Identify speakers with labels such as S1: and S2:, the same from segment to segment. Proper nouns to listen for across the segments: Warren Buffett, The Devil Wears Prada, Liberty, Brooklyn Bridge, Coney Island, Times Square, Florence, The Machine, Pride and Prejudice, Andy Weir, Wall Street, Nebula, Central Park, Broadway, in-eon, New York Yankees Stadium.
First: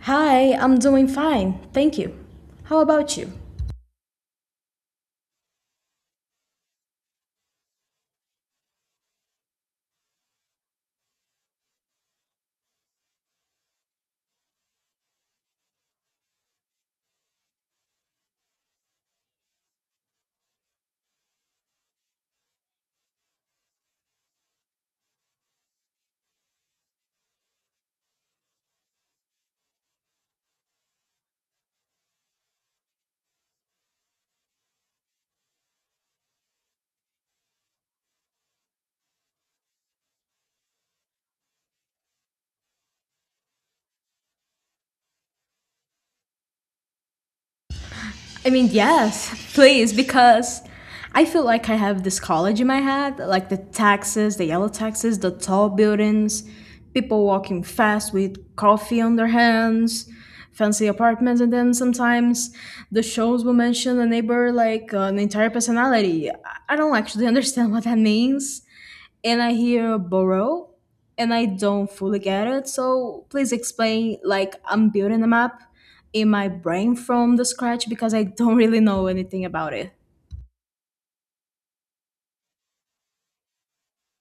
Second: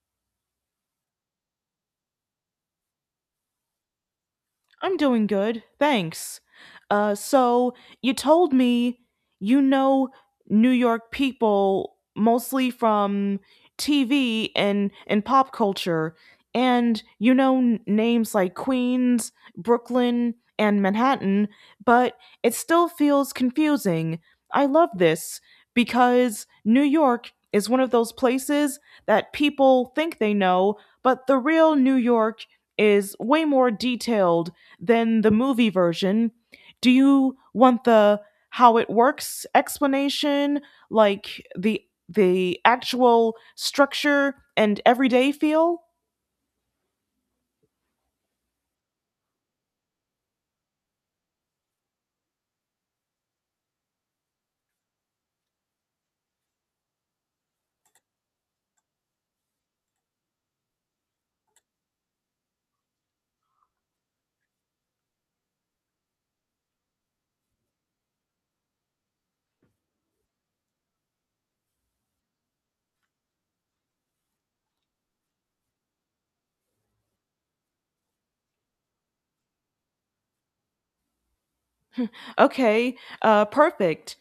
S1: Hi, I'm doing fine. Thank you. How about you?
S2: I'm doing good. Thanks. So you told me you know New York people mostly from TV and pop culture, and you know names like Queens, Brooklyn, and Manhattan, but it still feels confusing. I love this because New York is one of those places that people think they know, but the real New York is way more detailed than the movie version. Do you want the how it works explanation, like the actual structure and everyday feel?
S1: I mean, yes, please, because I feel like I have this college in my head like the taxis, the yellow taxis, the tall buildings, people walking fast with coffee on their hands, fancy apartments, and then sometimes the shows will mention a neighbor like an entire personality. I don't actually understand what that means, and I hear borrow and I don't fully get it. So please explain like I'm building a map in my brain from the scratch because I don't really know anything about it.
S2: Okay, perfect.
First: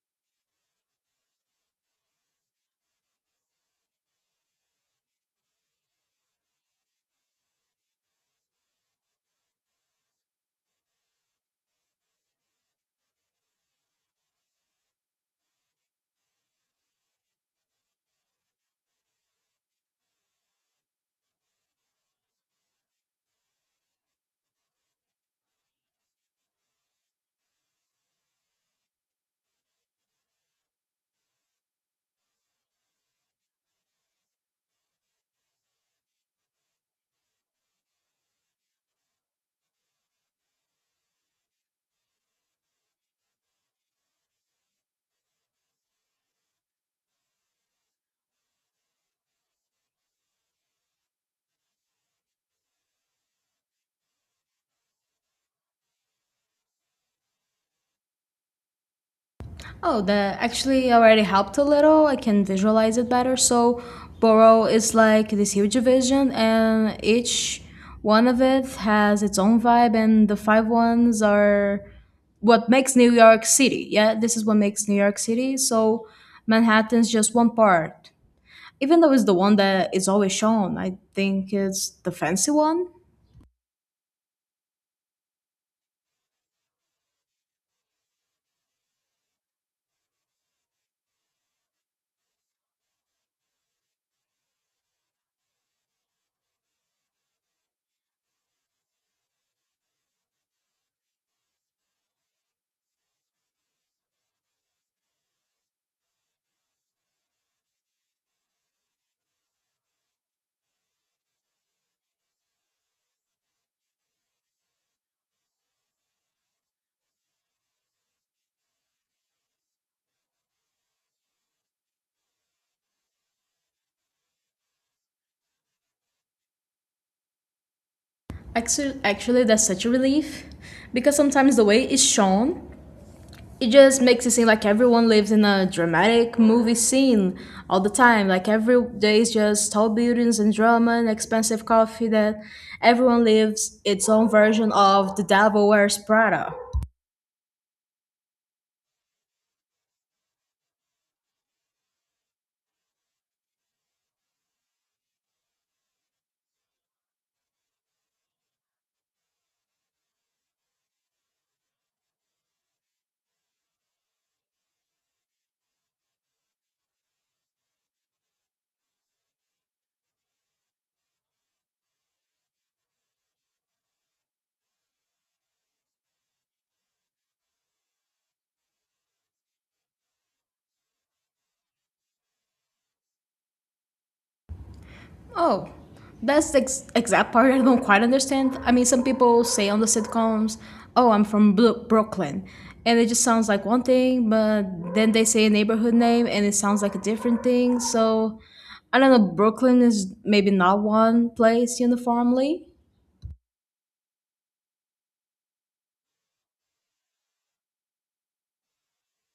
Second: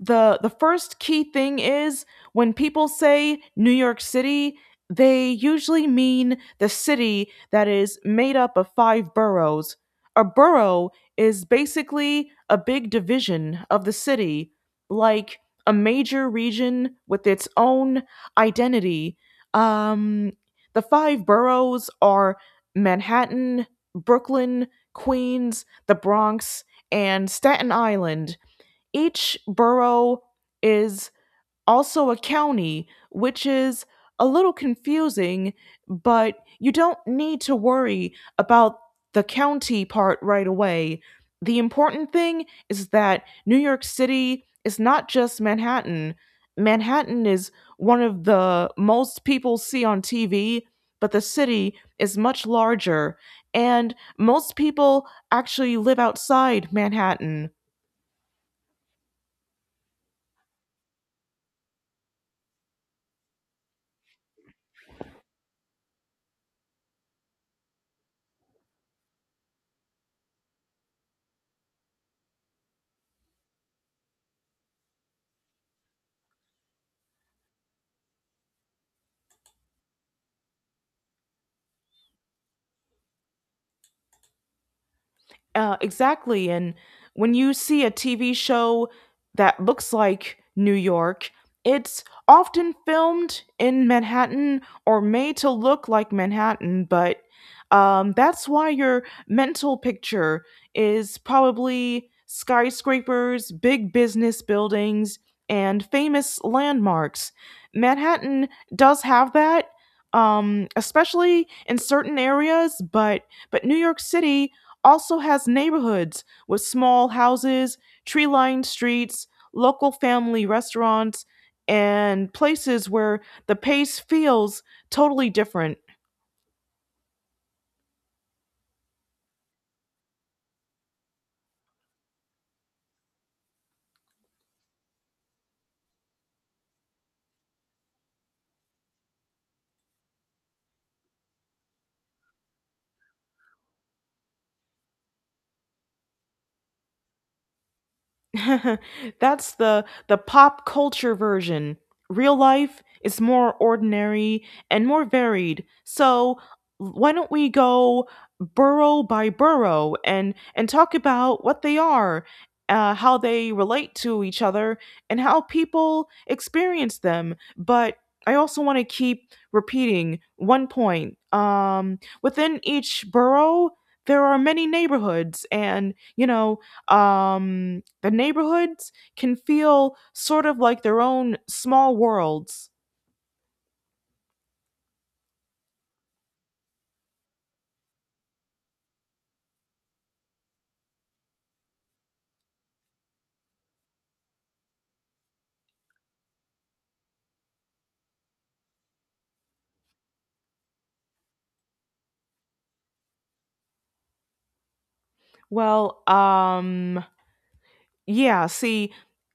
S2: The first key thing is when people say New York City, they usually mean the city that is made up of five boroughs. A borough is basically a big division of the city, like a major region with its own identity. Um, the five boroughs are Manhattan, Brooklyn, Queens, the Bronx, and Staten Island. Each borough is also a county, which is a little confusing, but you don't need to worry about the county part right away. The important thing is that New York City is not just Manhattan. Manhattan is one of the most people see on TV, but the city is much larger, and most people actually live outside Manhattan.
S1: Oh, that actually already helped a little. I can visualize it better. So borrow is like this huge vision and each one of it has its own vibe and the five ones are what makes New York City. Yeah, this is what makes New York City. So Manhattan's just one part. Even though it's the one that is always shown, I think it's the fancy one.
S2: Exactly. And when you see a TV show that looks like New York, it's often filmed in Manhattan or made to look like Manhattan, but that's why your mental picture is probably skyscrapers, big business buildings, and famous landmarks. Manhattan does have that, especially in certain areas, but New York City also has neighborhoods with small houses, tree lined streets, local family restaurants, and places where the pace feels totally different.
S1: Actually, that's such a relief because sometimes the way it's shown, it just makes it seem like everyone lives in a dramatic movie scene all the time. Like every day is just tall buildings and drama and expensive coffee that everyone lives its own version of The Devil Wears Prada.
S2: That's the pop culture version. Real life is more ordinary and more varied. So why don't we go borough by borough and talk about what they are, how they relate to each other, and how people experience them. But I also want to keep repeating one point. Within each borough, there are many neighborhoods, and the neighborhoods can feel sort of like their own small worlds.
S1: Oh, that's the exact part I don't quite understand. I mean, some people say on the sitcoms, "Oh, I'm from Brooklyn," and it just sounds like one thing, but then they say a neighborhood name and it sounds like a different thing. So, I don't know. Brooklyn is maybe not one place uniformly.
S2: well um Yeah, see,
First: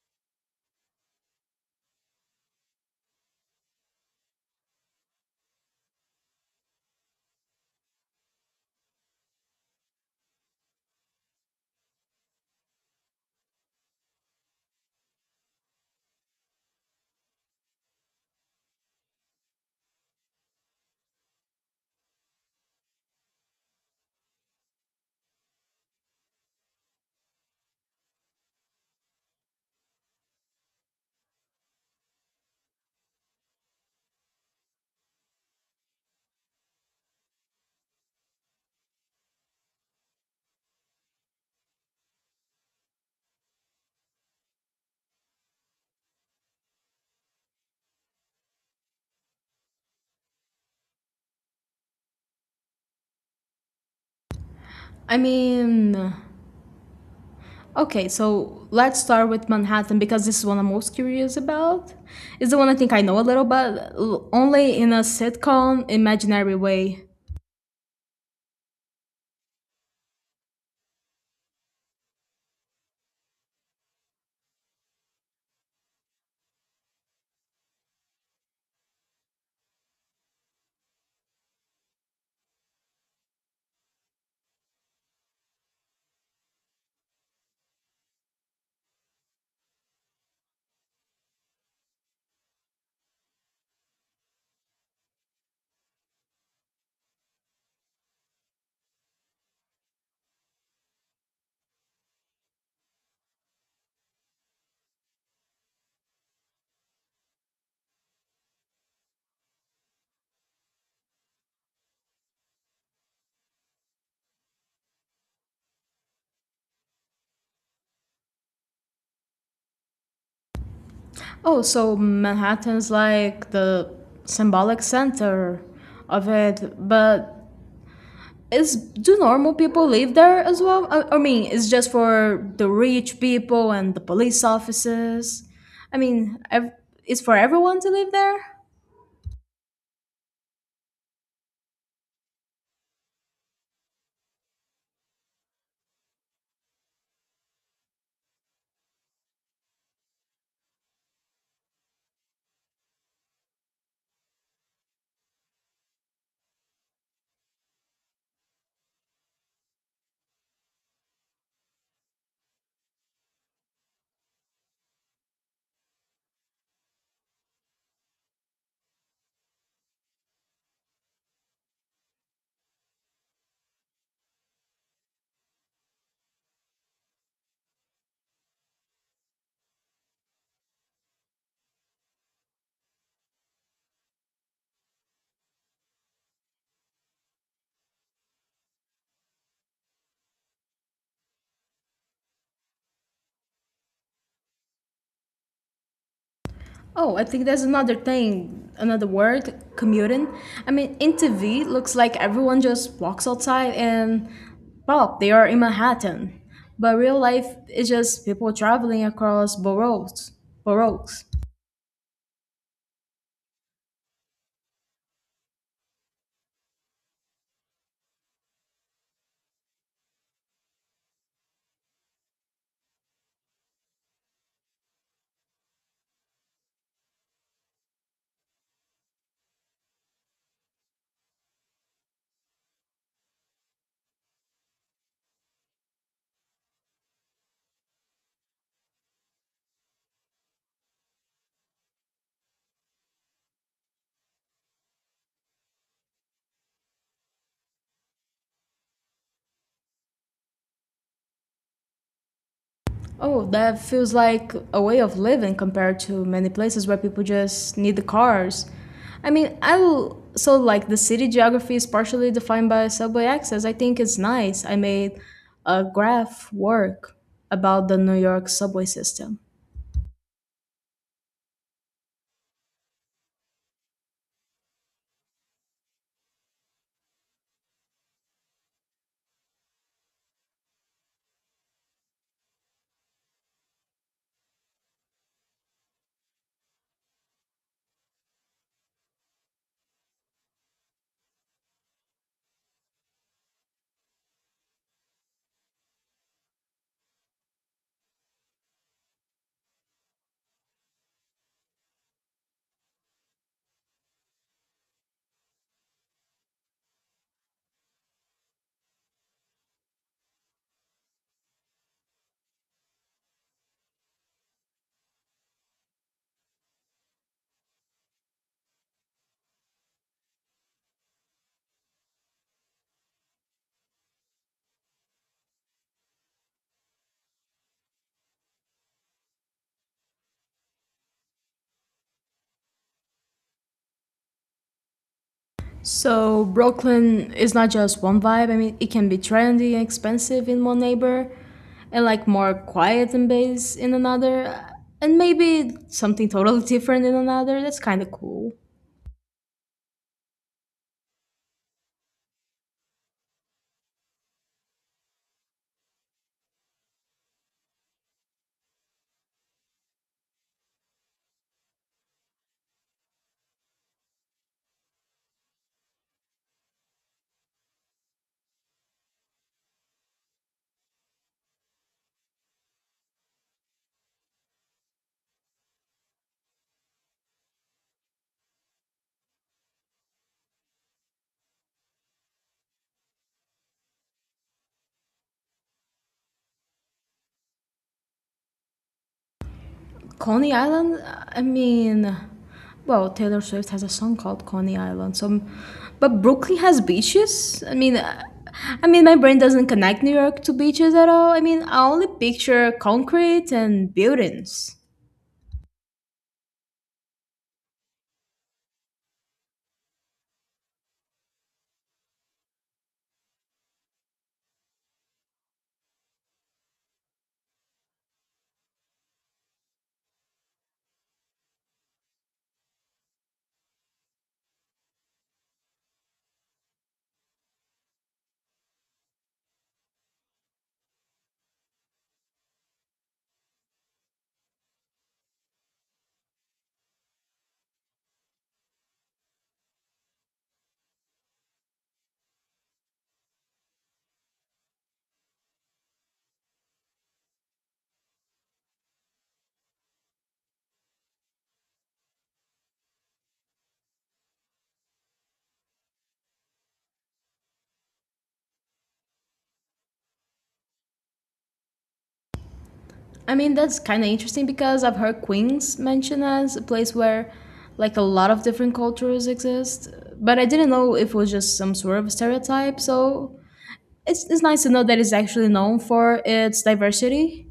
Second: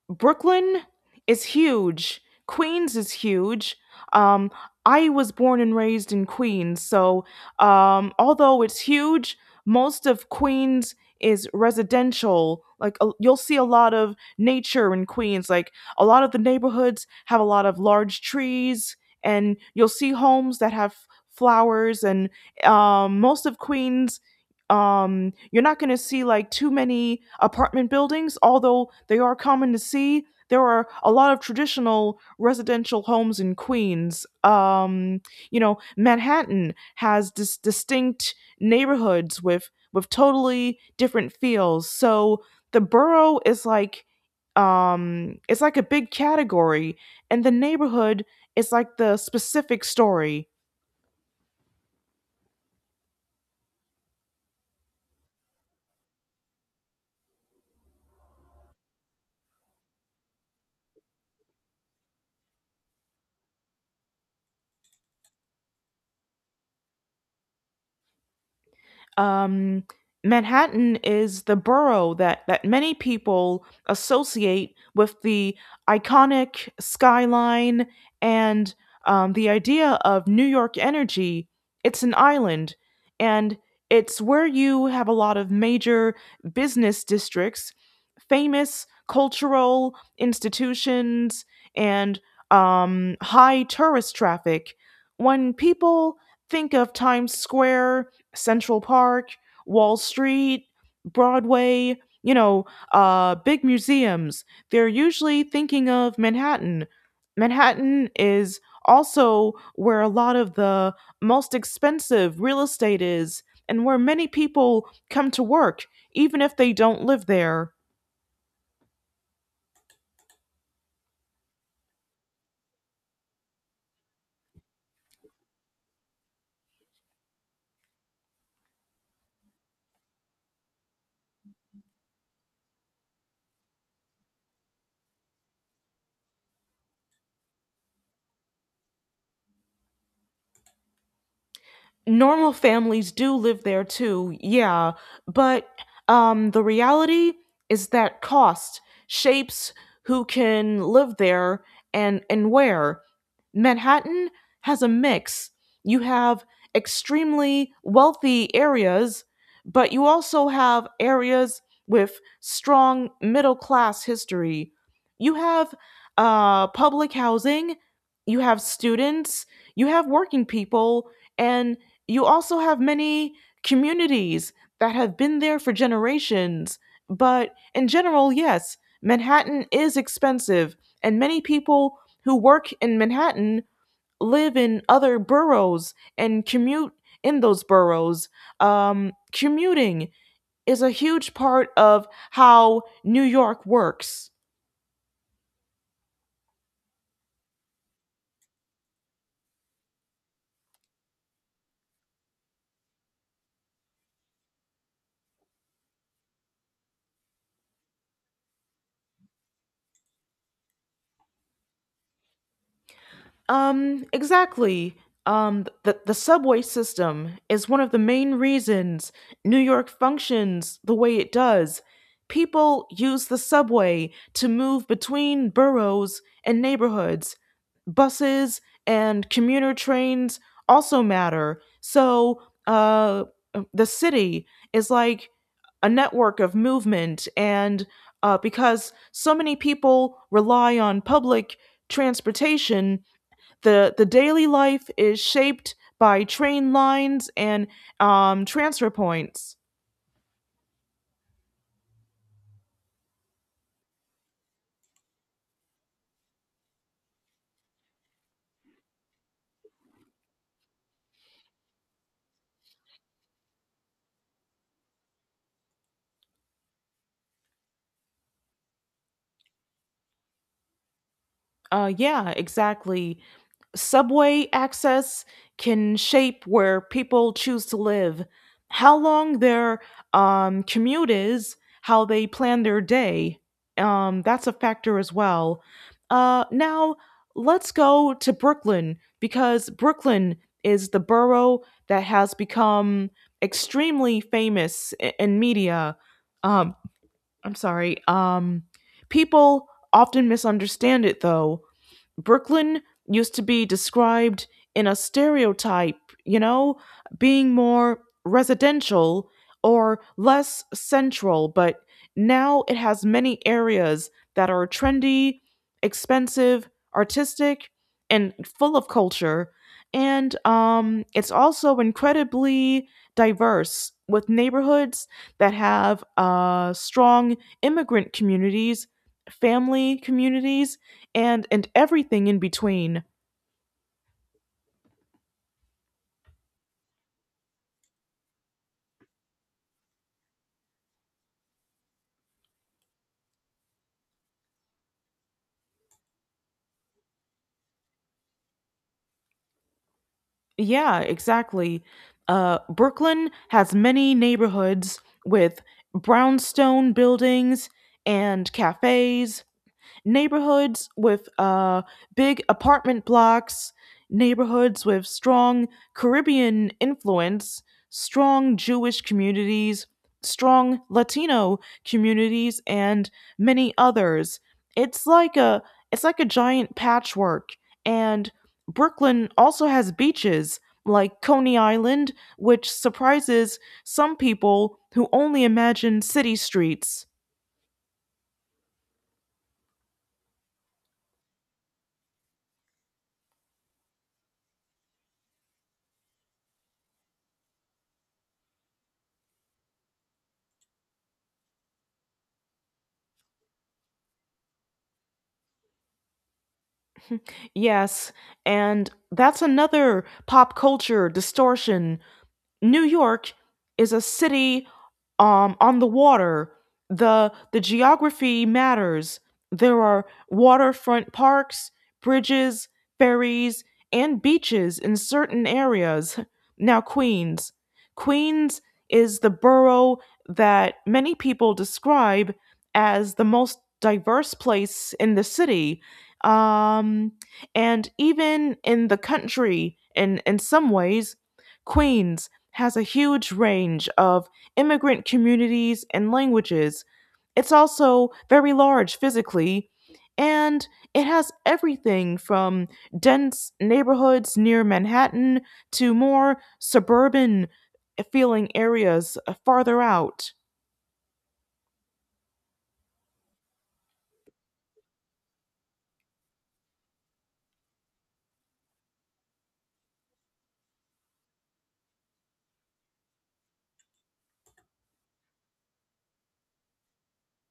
S2: Brooklyn is huge. Queens is huge. Um, I was born and raised in Queens, so although it's huge, most of Queens is residential. You'll see a lot of nature in Queens. Like a lot of the neighborhoods have a lot of large trees, and you'll see homes that have flowers. And most of Queens, you're not going to see like too many apartment buildings. Although they are common to see, there are a lot of traditional residential homes in Queens. You know, Manhattan has distinct neighborhoods with totally different feels. So the borough is like, it's like a big category, and the neighborhood is like the specific story.
S1: I mean, okay, so let's start with Manhattan because this is one I'm most curious about. It's the one I think I know a little, but only in a sitcom imaginary way.
S2: um, Manhattan is the borough that many people associate with the iconic skyline and the idea of New York energy. It's an island, and it's where you have a lot of major business districts, famous cultural institutions, and high tourist traffic. When people think of Times Square, Central Park, Wall Street, Broadway, you know, big museums. They're usually thinking of Manhattan. Manhattan is also where a lot of the most expensive real estate is and where many people come to work, even if they don't live there.
S1: Oh, so Manhattan's like the symbolic center of it, but is do normal people live there as well? I mean, it's just for the rich people and the police officers. I mean, it's for everyone to live there.
S2: Normal families do live there too, yeah, but the reality is that cost shapes who can live there and where. Manhattan has a mix. You have extremely wealthy areas, but you also have areas with strong middle class history. You have public housing, you have students, you have working people, and you also have many communities that have been there for generations. But in general, yes, Manhattan is expensive, and many people who work in Manhattan live in other boroughs and commute in those boroughs. Commuting is a huge part of how New York works.
S1: Oh, I think there's another thing, another word, commuting. I mean, in TV, looks like everyone just walks outside and, well, they are in Manhattan. But real life is just people traveling across boroughs. boroughs.
S2: Exactly. The subway system is one of the main reasons New York functions the way it does. People use the subway to move between boroughs and neighborhoods. Buses and commuter trains also matter. So, uh, the city is like a network of movement, and because so many people rely on public transportation, the daily life is shaped by train lines and transfer points.
S1: Oh, that feels like a way of living compared to many places where people just need the cars. I mean, I will. So, like, the city geography is partially defined by subway access. I think it's nice. I made a graph work about the New York subway system.
S2: Yeah, exactly. Subway access can shape where people choose to live, how long their commute is, how they plan their day. That's a factor as well. Now, let's go to Brooklyn because Brooklyn is the borough that has become extremely famous in media. Um, I'm sorry. People often misunderstand it. Though Brooklyn used to be described in a stereotype, you know, being more residential or less central, but now it has many areas that are trendy, expensive, artistic, and full of culture. And it's also incredibly diverse with neighborhoods that have strong immigrant communities, family communities, and everything in between.
S1: So, Brooklyn is not just one vibe. I mean, it can be trendy and expensive in one neighbor, and like more quiet and bass in another, and maybe something totally different in another. That's kind of cool.
S2: Yeah, exactly. Brooklyn has many neighborhoods with brownstone buildings and cafes, neighborhoods with big apartment blocks, neighborhoods with strong Caribbean influence, strong Jewish communities, strong Latino communities, and many others. It's like a, it's like a giant patchwork, and Brooklyn also has beaches like Coney Island, which surprises some people who only imagine city streets.
S1: Coney Island? I mean, well, Taylor Swift has a song called Coney Island. So, but Brooklyn has beaches. I mean, my brain doesn't connect New York to beaches at all. I mean, I only picture concrete and buildings.
S2: Yes, and that's another pop culture distortion. New York is a city on the water. The geography matters. There are waterfront parks, bridges, ferries, and beaches in certain areas. Now, Queens. Queens is the borough that many people describe as the most diverse place in the city. Um, and even in the country, in some ways, Queens has a huge range of immigrant communities and languages. It's also very large physically, and it has everything from dense neighborhoods near Manhattan to more suburban feeling areas farther out.
S1: I mean, that's kind of interesting because I've heard Queens mentioned as a place where, like, a lot of different cultures exist. But I didn't know if it was just some sort of stereotype. So it's nice to know that it's actually known for its diversity.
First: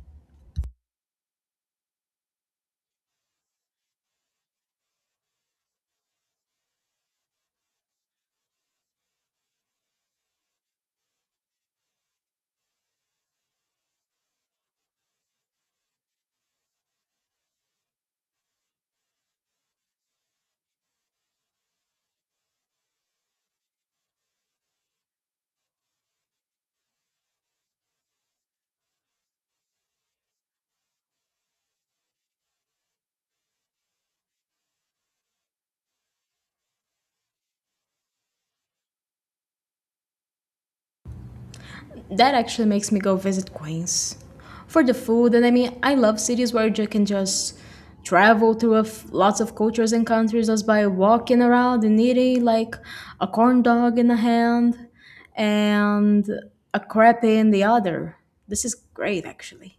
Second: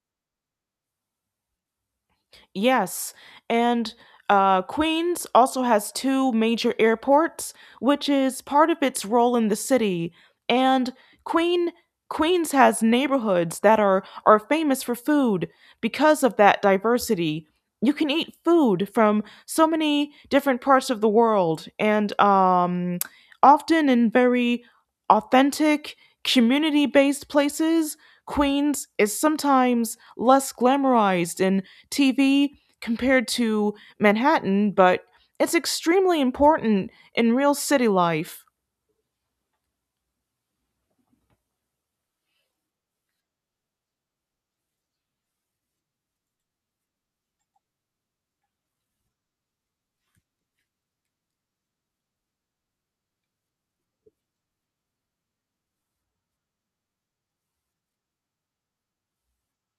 S2: Yes, and Queens also has two major airports, which is part of its role in the city. And Queen Queens has neighborhoods that are famous for food because of that diversity. You can eat food from so many different parts of the world, and often in very authentic community-based places. Queens is sometimes less glamorized and TV compared to Manhattan, but it's extremely important in real city life.
S1: That actually makes me go visit Queens for the food. And I mean, I love cities where you can just travel through lots of cultures and countries just by walking around and eating like a corn dog in a hand and a crepe in the other. This is great, actually.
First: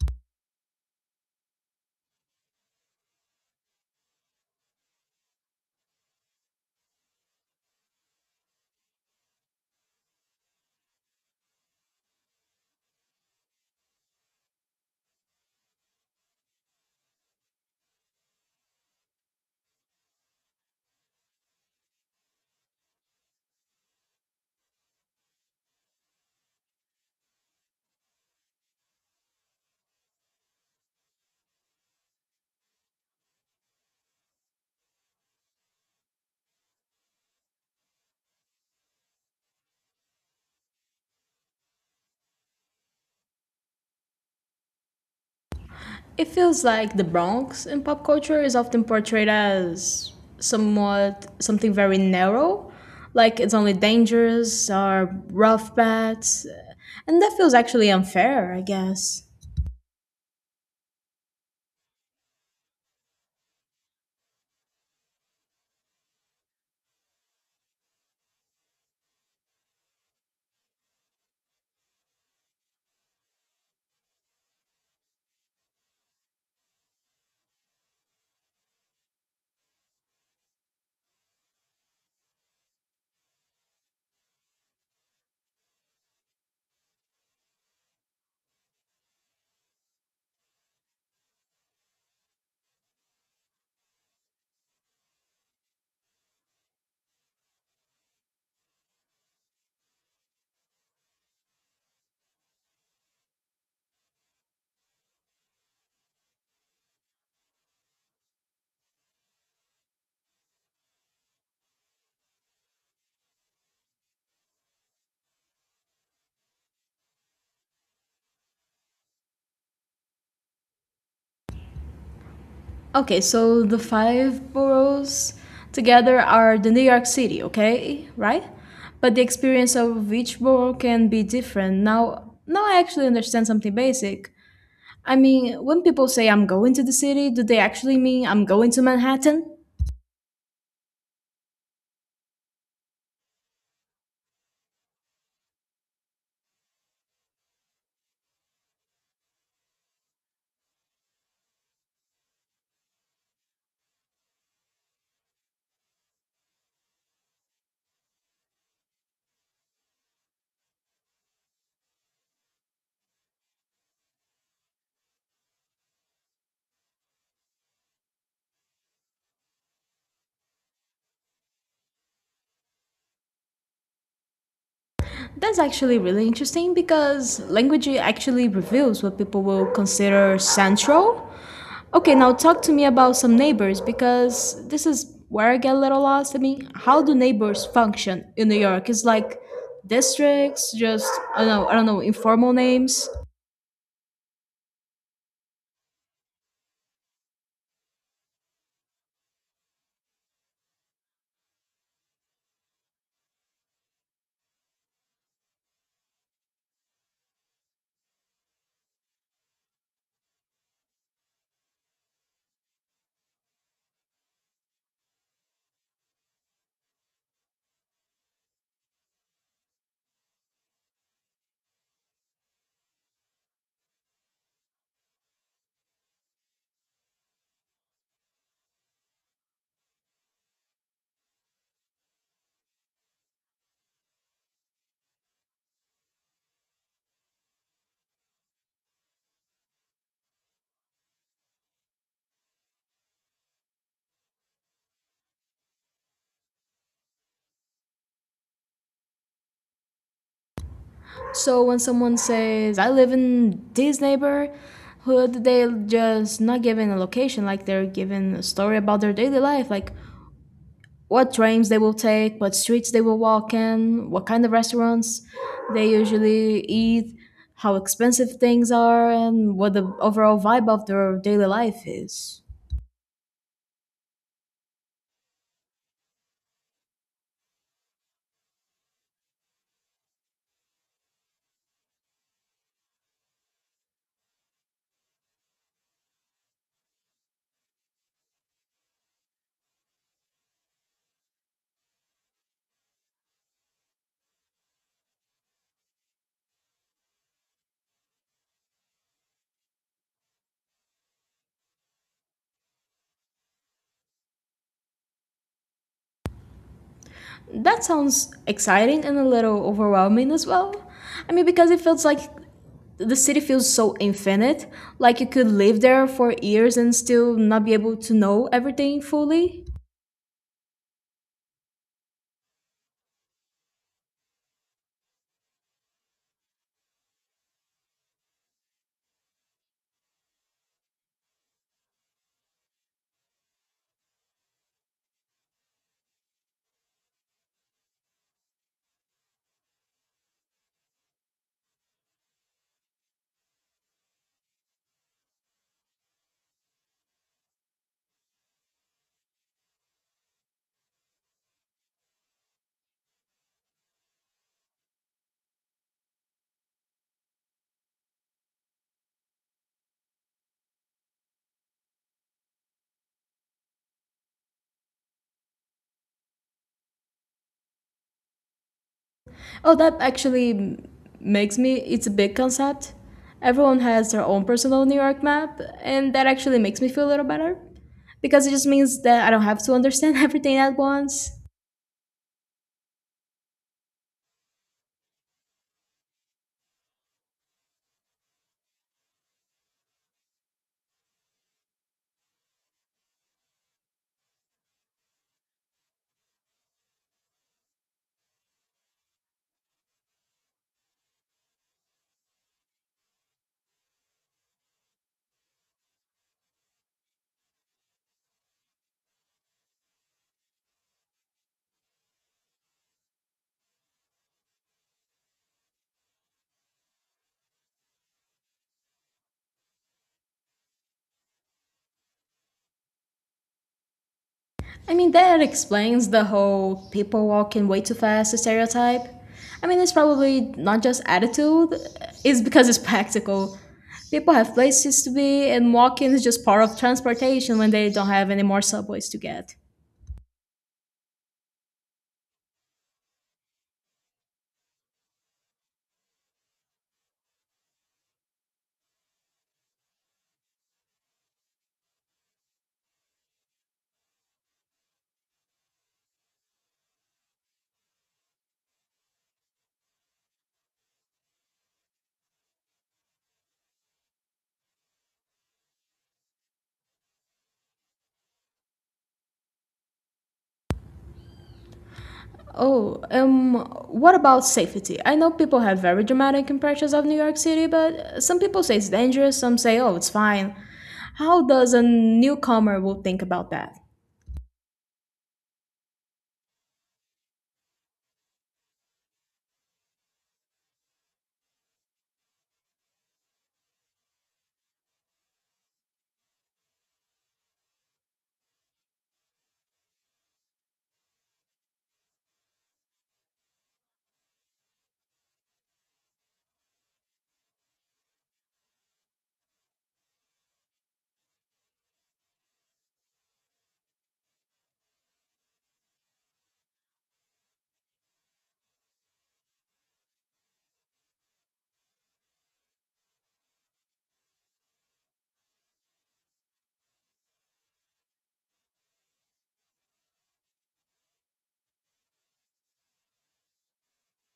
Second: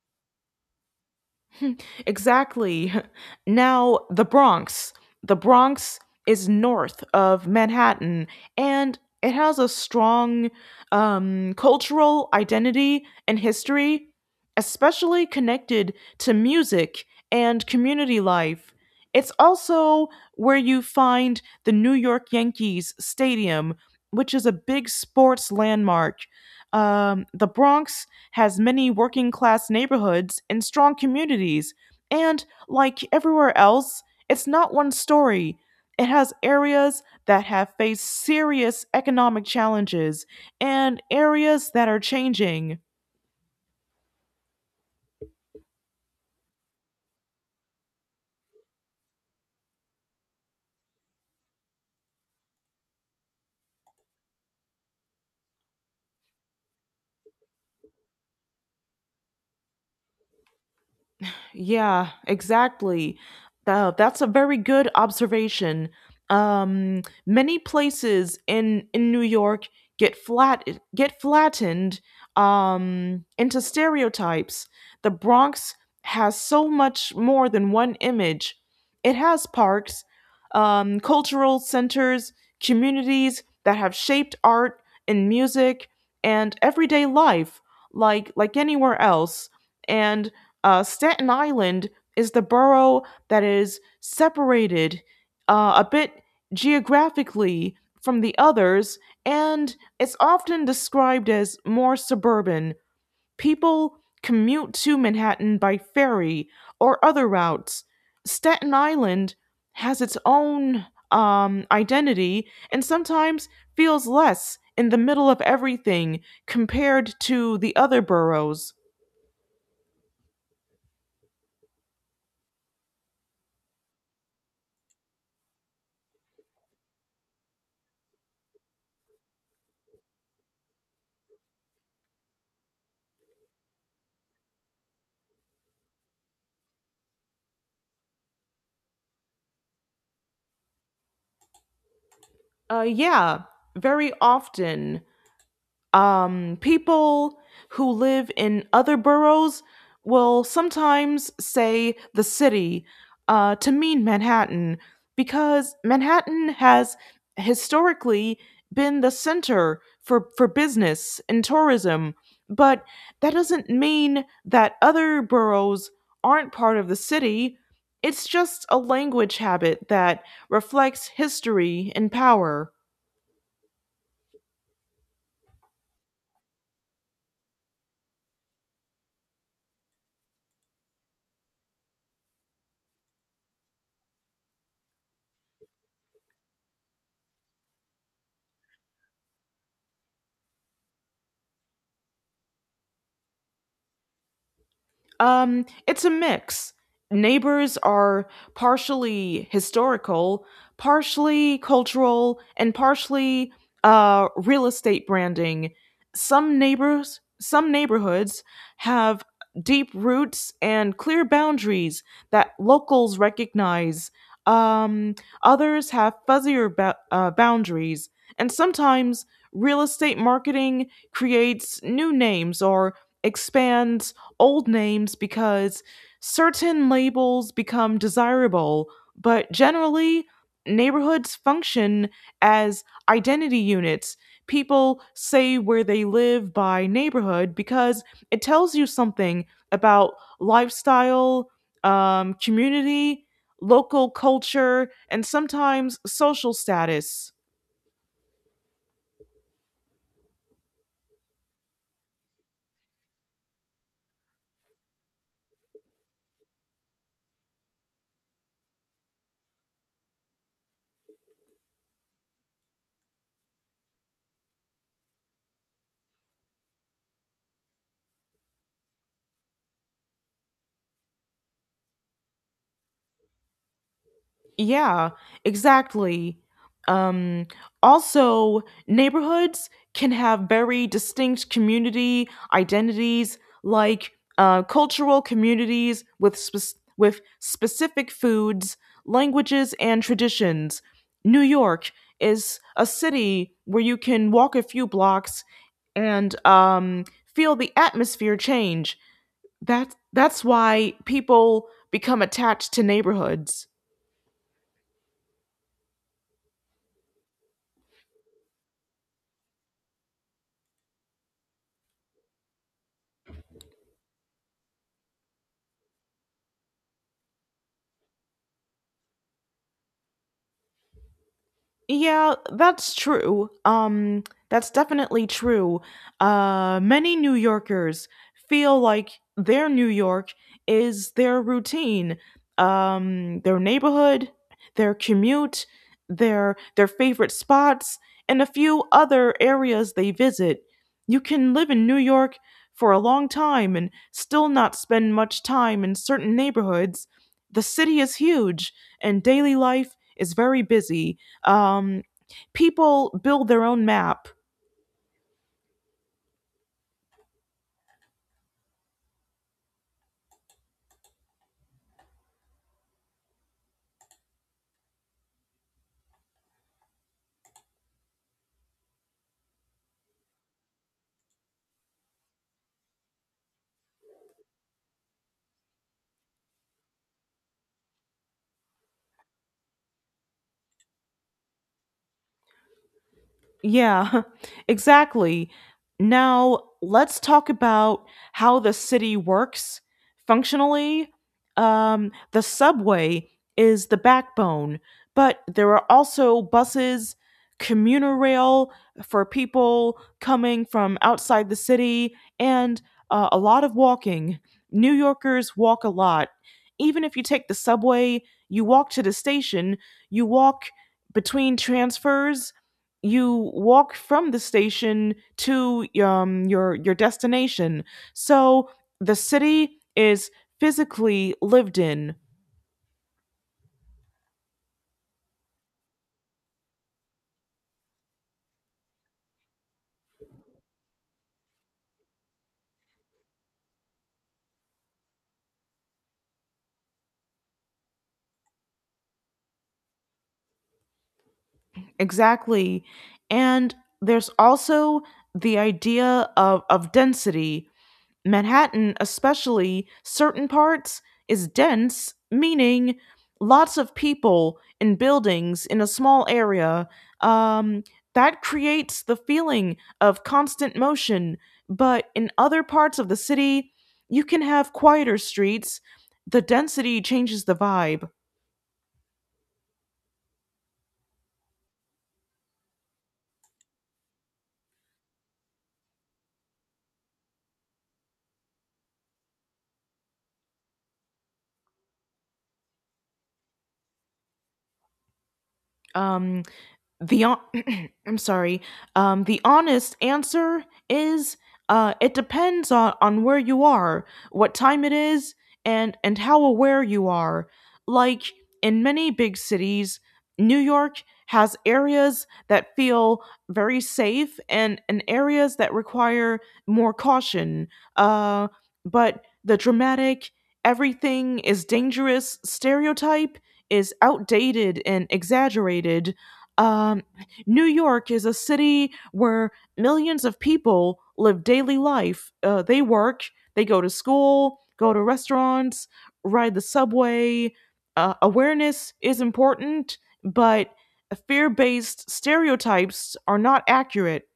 S2: Exactly. Now, the Bronx. The Bronx is north of Manhattan and it has a strong cultural identity and history, especially connected to music and community life. It's also where you find the New York Yankees Stadium, which is a big sports landmark. The Bronx has many working class neighborhoods and strong communities, and, like everywhere else, it's not one story. It has areas that have faced serious economic challenges and areas that are changing.
S1: It feels like the Bronx in pop culture is often portrayed as somewhat something very narrow, like it's only dangerous or rough bats, and that feels actually unfair, I guess.
S2: Yeah, exactly. That's a very good observation. Many places in New York get flat get flattened into stereotypes. The Bronx has so much more than one image. It has parks, cultural centers, communities that have shaped art and music and everyday life like anywhere else. And Staten Island is the borough that is separated a bit geographically from the others, and it's often described as more suburban. People commute to Manhattan by ferry or other routes. Staten Island has its own identity and sometimes feels less in the middle of everything compared to the other boroughs.
S1: Okay, so the five boroughs together are the New York City, okay, right? But the experience of each borough can be different. Now I actually understand something basic. I mean, when people say I'm going to the city, do they actually mean I'm going to Manhattan?
S2: Yeah, very often. People who live in other boroughs will sometimes say the city, to mean Manhattan, because Manhattan has historically been the center for business and tourism. But that doesn't mean that other boroughs aren't part of the city. It's just a language habit that reflects history and power.
S1: That's actually really interesting because language actually reveals what people will consider central. Okay, now talk to me about some neighbors because this is where I get a little lost. I mean, how do neighbors function in New York? It's like districts, just I don't know, informal names.
S2: It's a mix. Neighbors are partially historical, partially cultural, and partially real estate branding. Some neighborhoods have deep roots and clear boundaries that locals recognize. Um, Others have fuzzier boundaries, and sometimes real estate marketing creates new names or expands old names because certain labels become desirable, but generally, neighborhoods function as identity units. People say where they live by neighborhood because it tells you something about lifestyle, community, local culture, and sometimes social status.
S1: So when someone says I live in this neighborhood, they just not given a location, like they're given a story about their daily life, like what trains they will take, what streets they will walk in, what kind of restaurants they usually eat, how expensive things are, and what the overall vibe of their daily life is.
S2: Yeah, exactly. Um, Also, neighborhoods can have very distinct community identities, like cultural communities with with specific foods, languages, and traditions. New York is a city where you can walk a few blocks and feel the atmosphere change. That's why people become attached to neighborhoods.
S1: That sounds exciting and a little overwhelming as well. I mean, because it feels like the city feels so infinite, like you could live there for years and still not be able to know everything fully.
S2: Yeah, that's true. That's definitely true. Many New Yorkers feel like their New York is their routine, their neighborhood, their commute, their favorite spots, and a few other areas they visit. You can live in New York for a long time and still not spend much time in certain neighborhoods. The city is huge, and daily life is very busy. um, People build their own map.
S1: Oh, that actually makes me, it's a big concept. Everyone has their own personal New York map, and that actually makes me feel a little better because it just means that I don't have to understand everything at once.
S2: Yeah, exactly. Now, let's talk about how the city works functionally. The subway is the backbone, but there are also buses, commuter rail for people coming from outside the city, and a lot of walking. New Yorkers walk a lot. Even if you take the subway, you walk to the station, you walk between transfers you walk from the station to your destination. So the city is physically lived in
S1: I mean, that explains the whole people walking way too fast stereotype. I mean, it's probably not just attitude, it's because it's practical. People have places to be, and walking is just part of transportation when they don't have any more subways to get.
S2: exactly, and there's also the idea of density. Manhattan, especially certain parts, is dense, meaning lots of people in buildings in a small area. Um, that creates the feeling of constant motion. But in other parts of the city, you can have quieter streets. The density changes the vibe.
S1: Oh, what about safety? I know people have very dramatic impressions of New York City, but some people say it's dangerous, some say, oh, it's fine. How does a newcomer will think about that?
S2: Um, the on- I'm sorry. The honest answer is it depends on where you are, what time it is, and how aware you are. Like in many big cities, New York has areas that feel very safe and areas that require more caution. Uh, but the dramatic everything is dangerous stereotype is outdated and exaggerated. um, New York is a city where millions of people live daily life. They work, they go to school, go to restaurants, ride the subway. Awareness is important, but fear based stereotypes are not accurate.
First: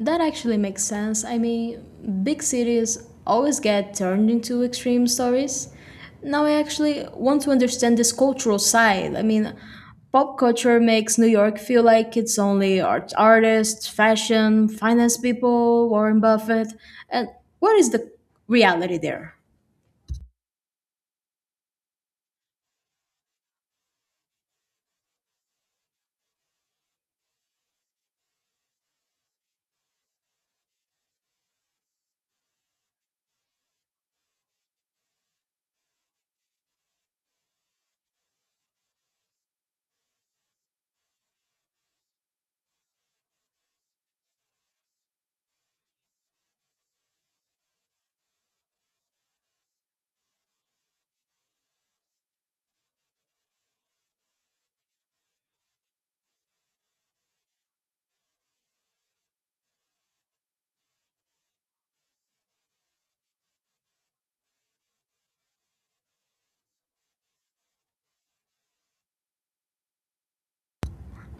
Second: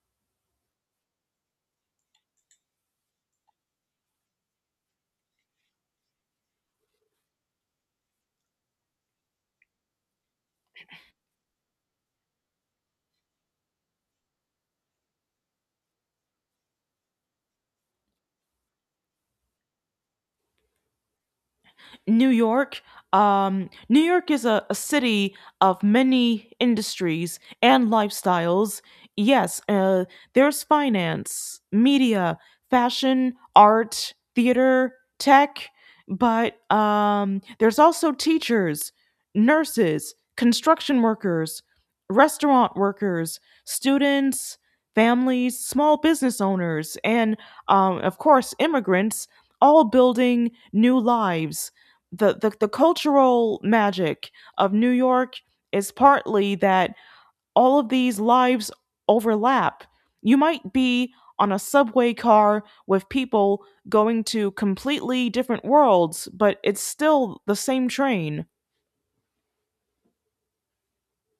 S1: That actually makes sense. I mean, big cities always get turned into extreme stories. Now I actually want to understand this cultural side. I mean, pop culture makes New York feel like it's only art artists, fashion, finance people, Warren Buffett. And what is the reality there?
S2: New York. New York is a city of many industries and lifestyles. Yes, there's finance, media, fashion, art, theater, tech, but there's also teachers, nurses, construction workers, restaurant workers, students, families, small business owners, and of course, immigrants all building new lives. The cultural magic of New York is partly that all of these lives overlap. You might be on a subway car with people going to completely different worlds, but it's still the same train.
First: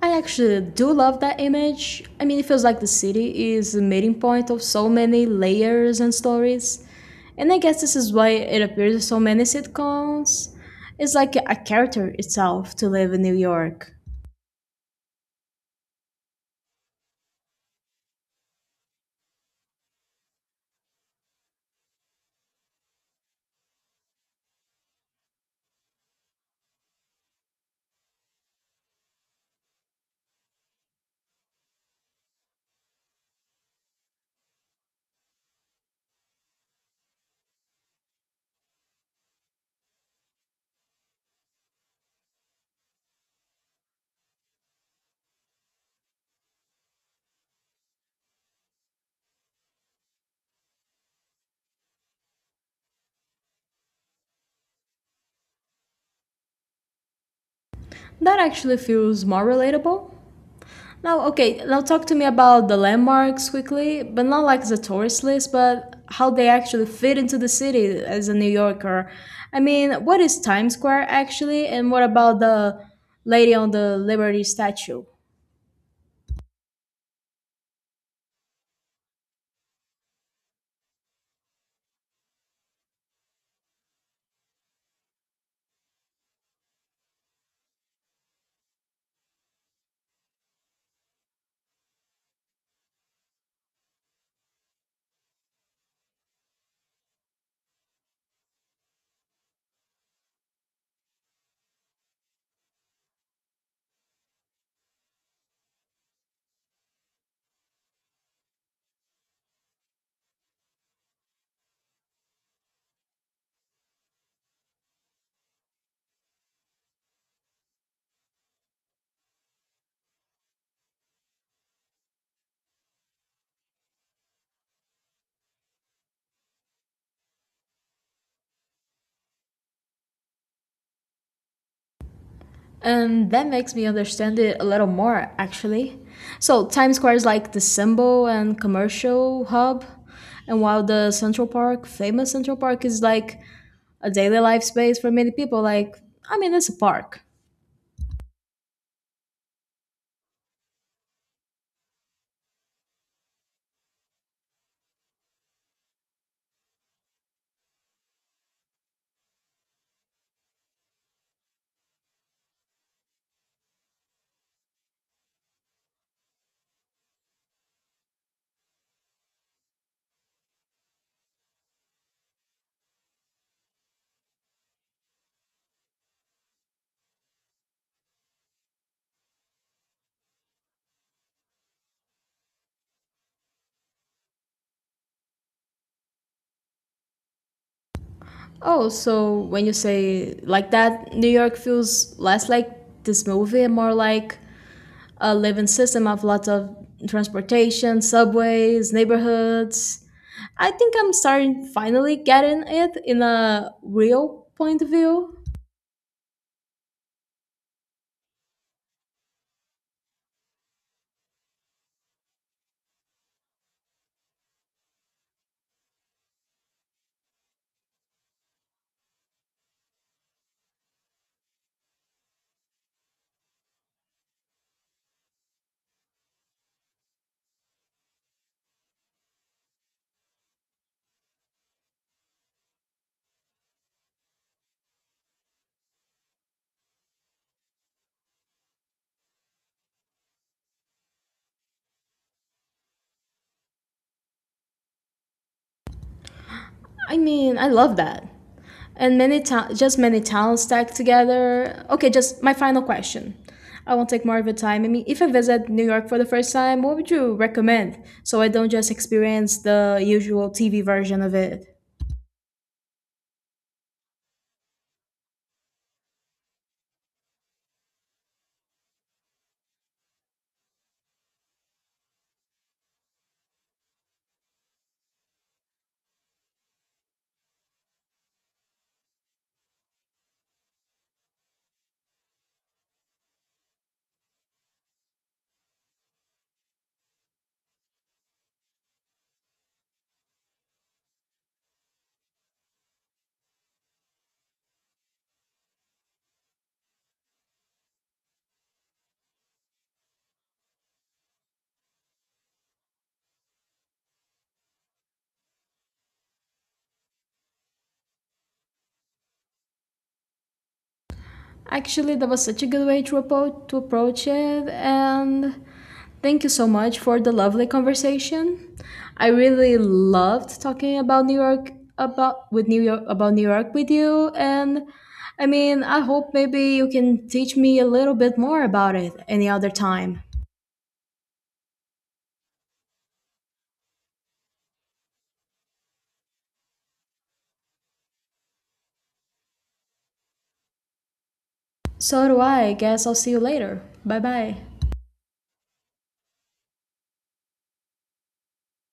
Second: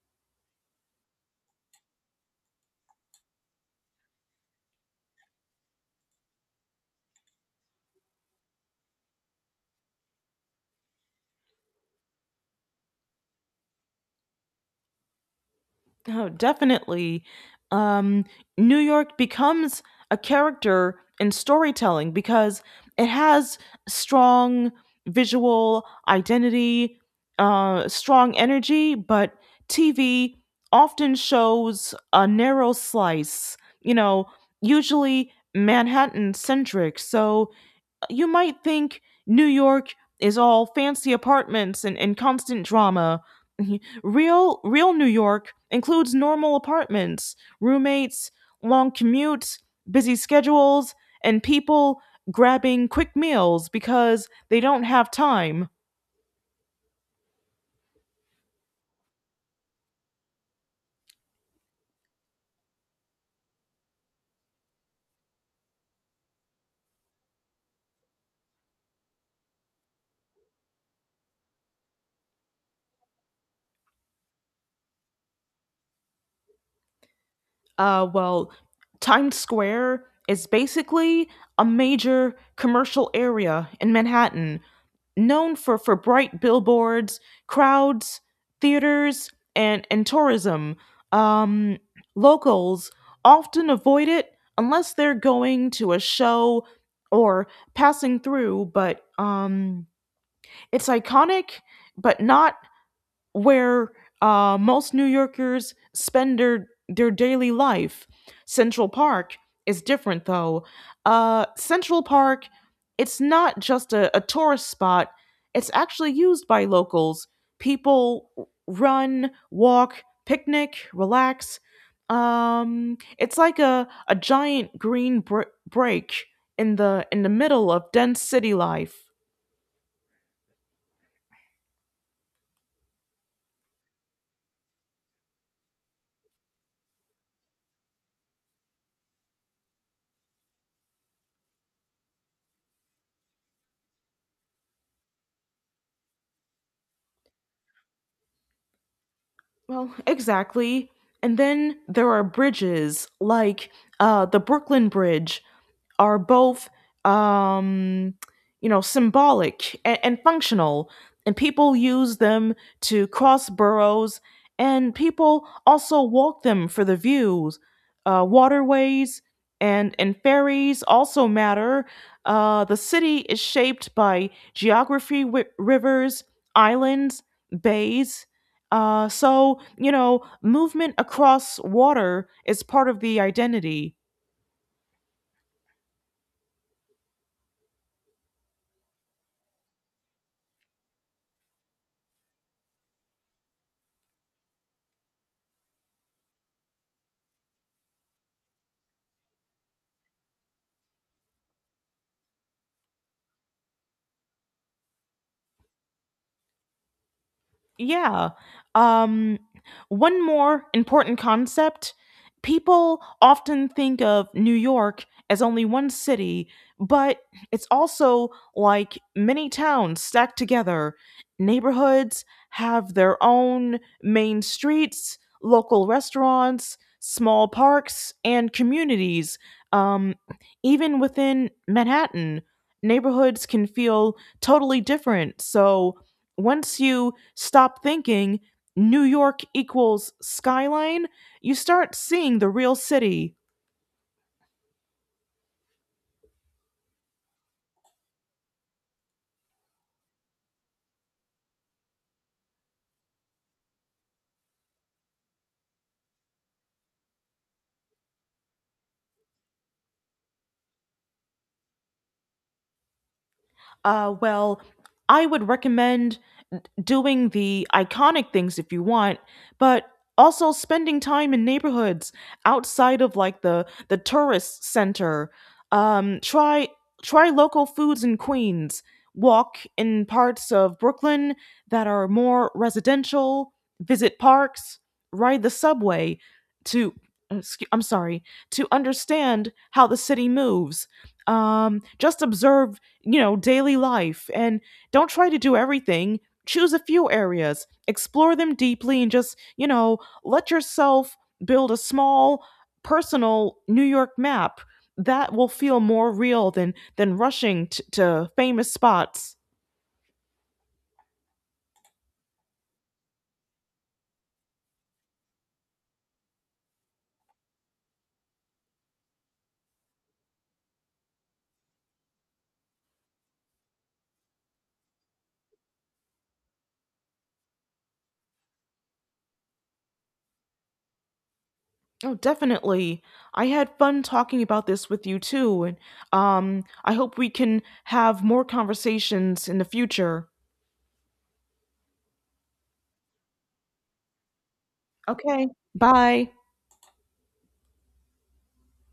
S1: I actually do love that image. I mean, it feels like the city is the meeting point of so many layers and stories. And I guess this is why it appears in so many sitcoms. It's like a character itself to live in New York.
S2: Oh, definitely. Um, New York becomes a character in storytelling because it has strong visual identity, strong energy, but TV often shows a narrow slice, you know, usually Manhattan centric. So you might think New York is all fancy apartments and constant drama. Real New York includes normal apartments, roommates, long commutes, busy schedules, and people grabbing quick meals because they don't have time.
S1: That actually feels more relatable. Now, okay, now talk to me about the landmarks quickly, but not like the tourist list, but how they actually fit into the city as a New Yorker. I mean, what is Times Square actually, and what about the lady on the Liberty statue?
S2: Uh well, Times Square is basically a major commercial area in Manhattan known for bright billboards, crowds, theaters, and tourism. Um, locals often avoid it unless they're going to a show or passing through, but it's iconic but not where most New Yorkers spend their daily life. Central Park is different though. Central Park, it's not just a tourist spot, it's actually used by locals. People run, walk, picnic, relax. It's like a giant green break in the middle of dense city life.
S1: And that makes me understand it a little more, actually. So, Times Square is like the symbol and commercial hub, and while the Central Park, famous Central Park, is like a daily life space for many people, like, I mean, it's a park.
S2: Well, exactly. And then there are bridges like the Brooklyn Bridge are both um, you know symbolic and functional, and people use them to cross burrows, and people also walk them for the views. Waterways and ferries also matter. The city is shaped by geography, rivers, islands, bays. So you know movement across water is part of the identity.
S1: Oh, so when you say like that, New York feels less like this movie and more like a living system of lots of transportation, subways, neighborhoods. I think I'm starting finally getting it in a real point of view.
S2: Yeah. Um, one more important concept, people often think of New York as only one city, but it's also like many towns stacked together. Neighborhoods have their own main streets, local restaurants, small parks, and communities. Um, even within Manhattan, neighborhoods can feel totally different. So, once you stop thinking New York equals skyline, you start seeing the real city.
S1: I mean, I love that. And many just many towns stacked together. Okay, just my final question. I won't take more of your time. I mean, if I visit New York for the first time, what would you recommend so I don't just experience the usual TV version of it?
S2: Uh, well, I would recommend doing the iconic things if you want, but also spending time in neighborhoods outside of like the tourist center. Um, try try local foods in Queens. Walk in parts of Brooklyn that are more residential. Visit parks. Ride the subway to. Excuse, I'm sorry. To understand how the city moves. Just observe, you know, daily life, and don't try to do everything. Choose a few areas, explore them deeply, and just, you know, let yourself build a small personal New York map that will feel more real than rushing to famous spots.
S1: Actually, that was such a good way to, to approach it, and thank you so much for the lovely conversation. I really loved talking about New York about with New York about New York with you, and I mean, I hope maybe you can teach me a little bit more about it any other time.
S2: Oh, definitely. I had fun talking about this with you too, and I hope we can have more conversations in the future.
S1: So do I. I guess I'll see you later. Bye bye.
S2: Okay. Bye.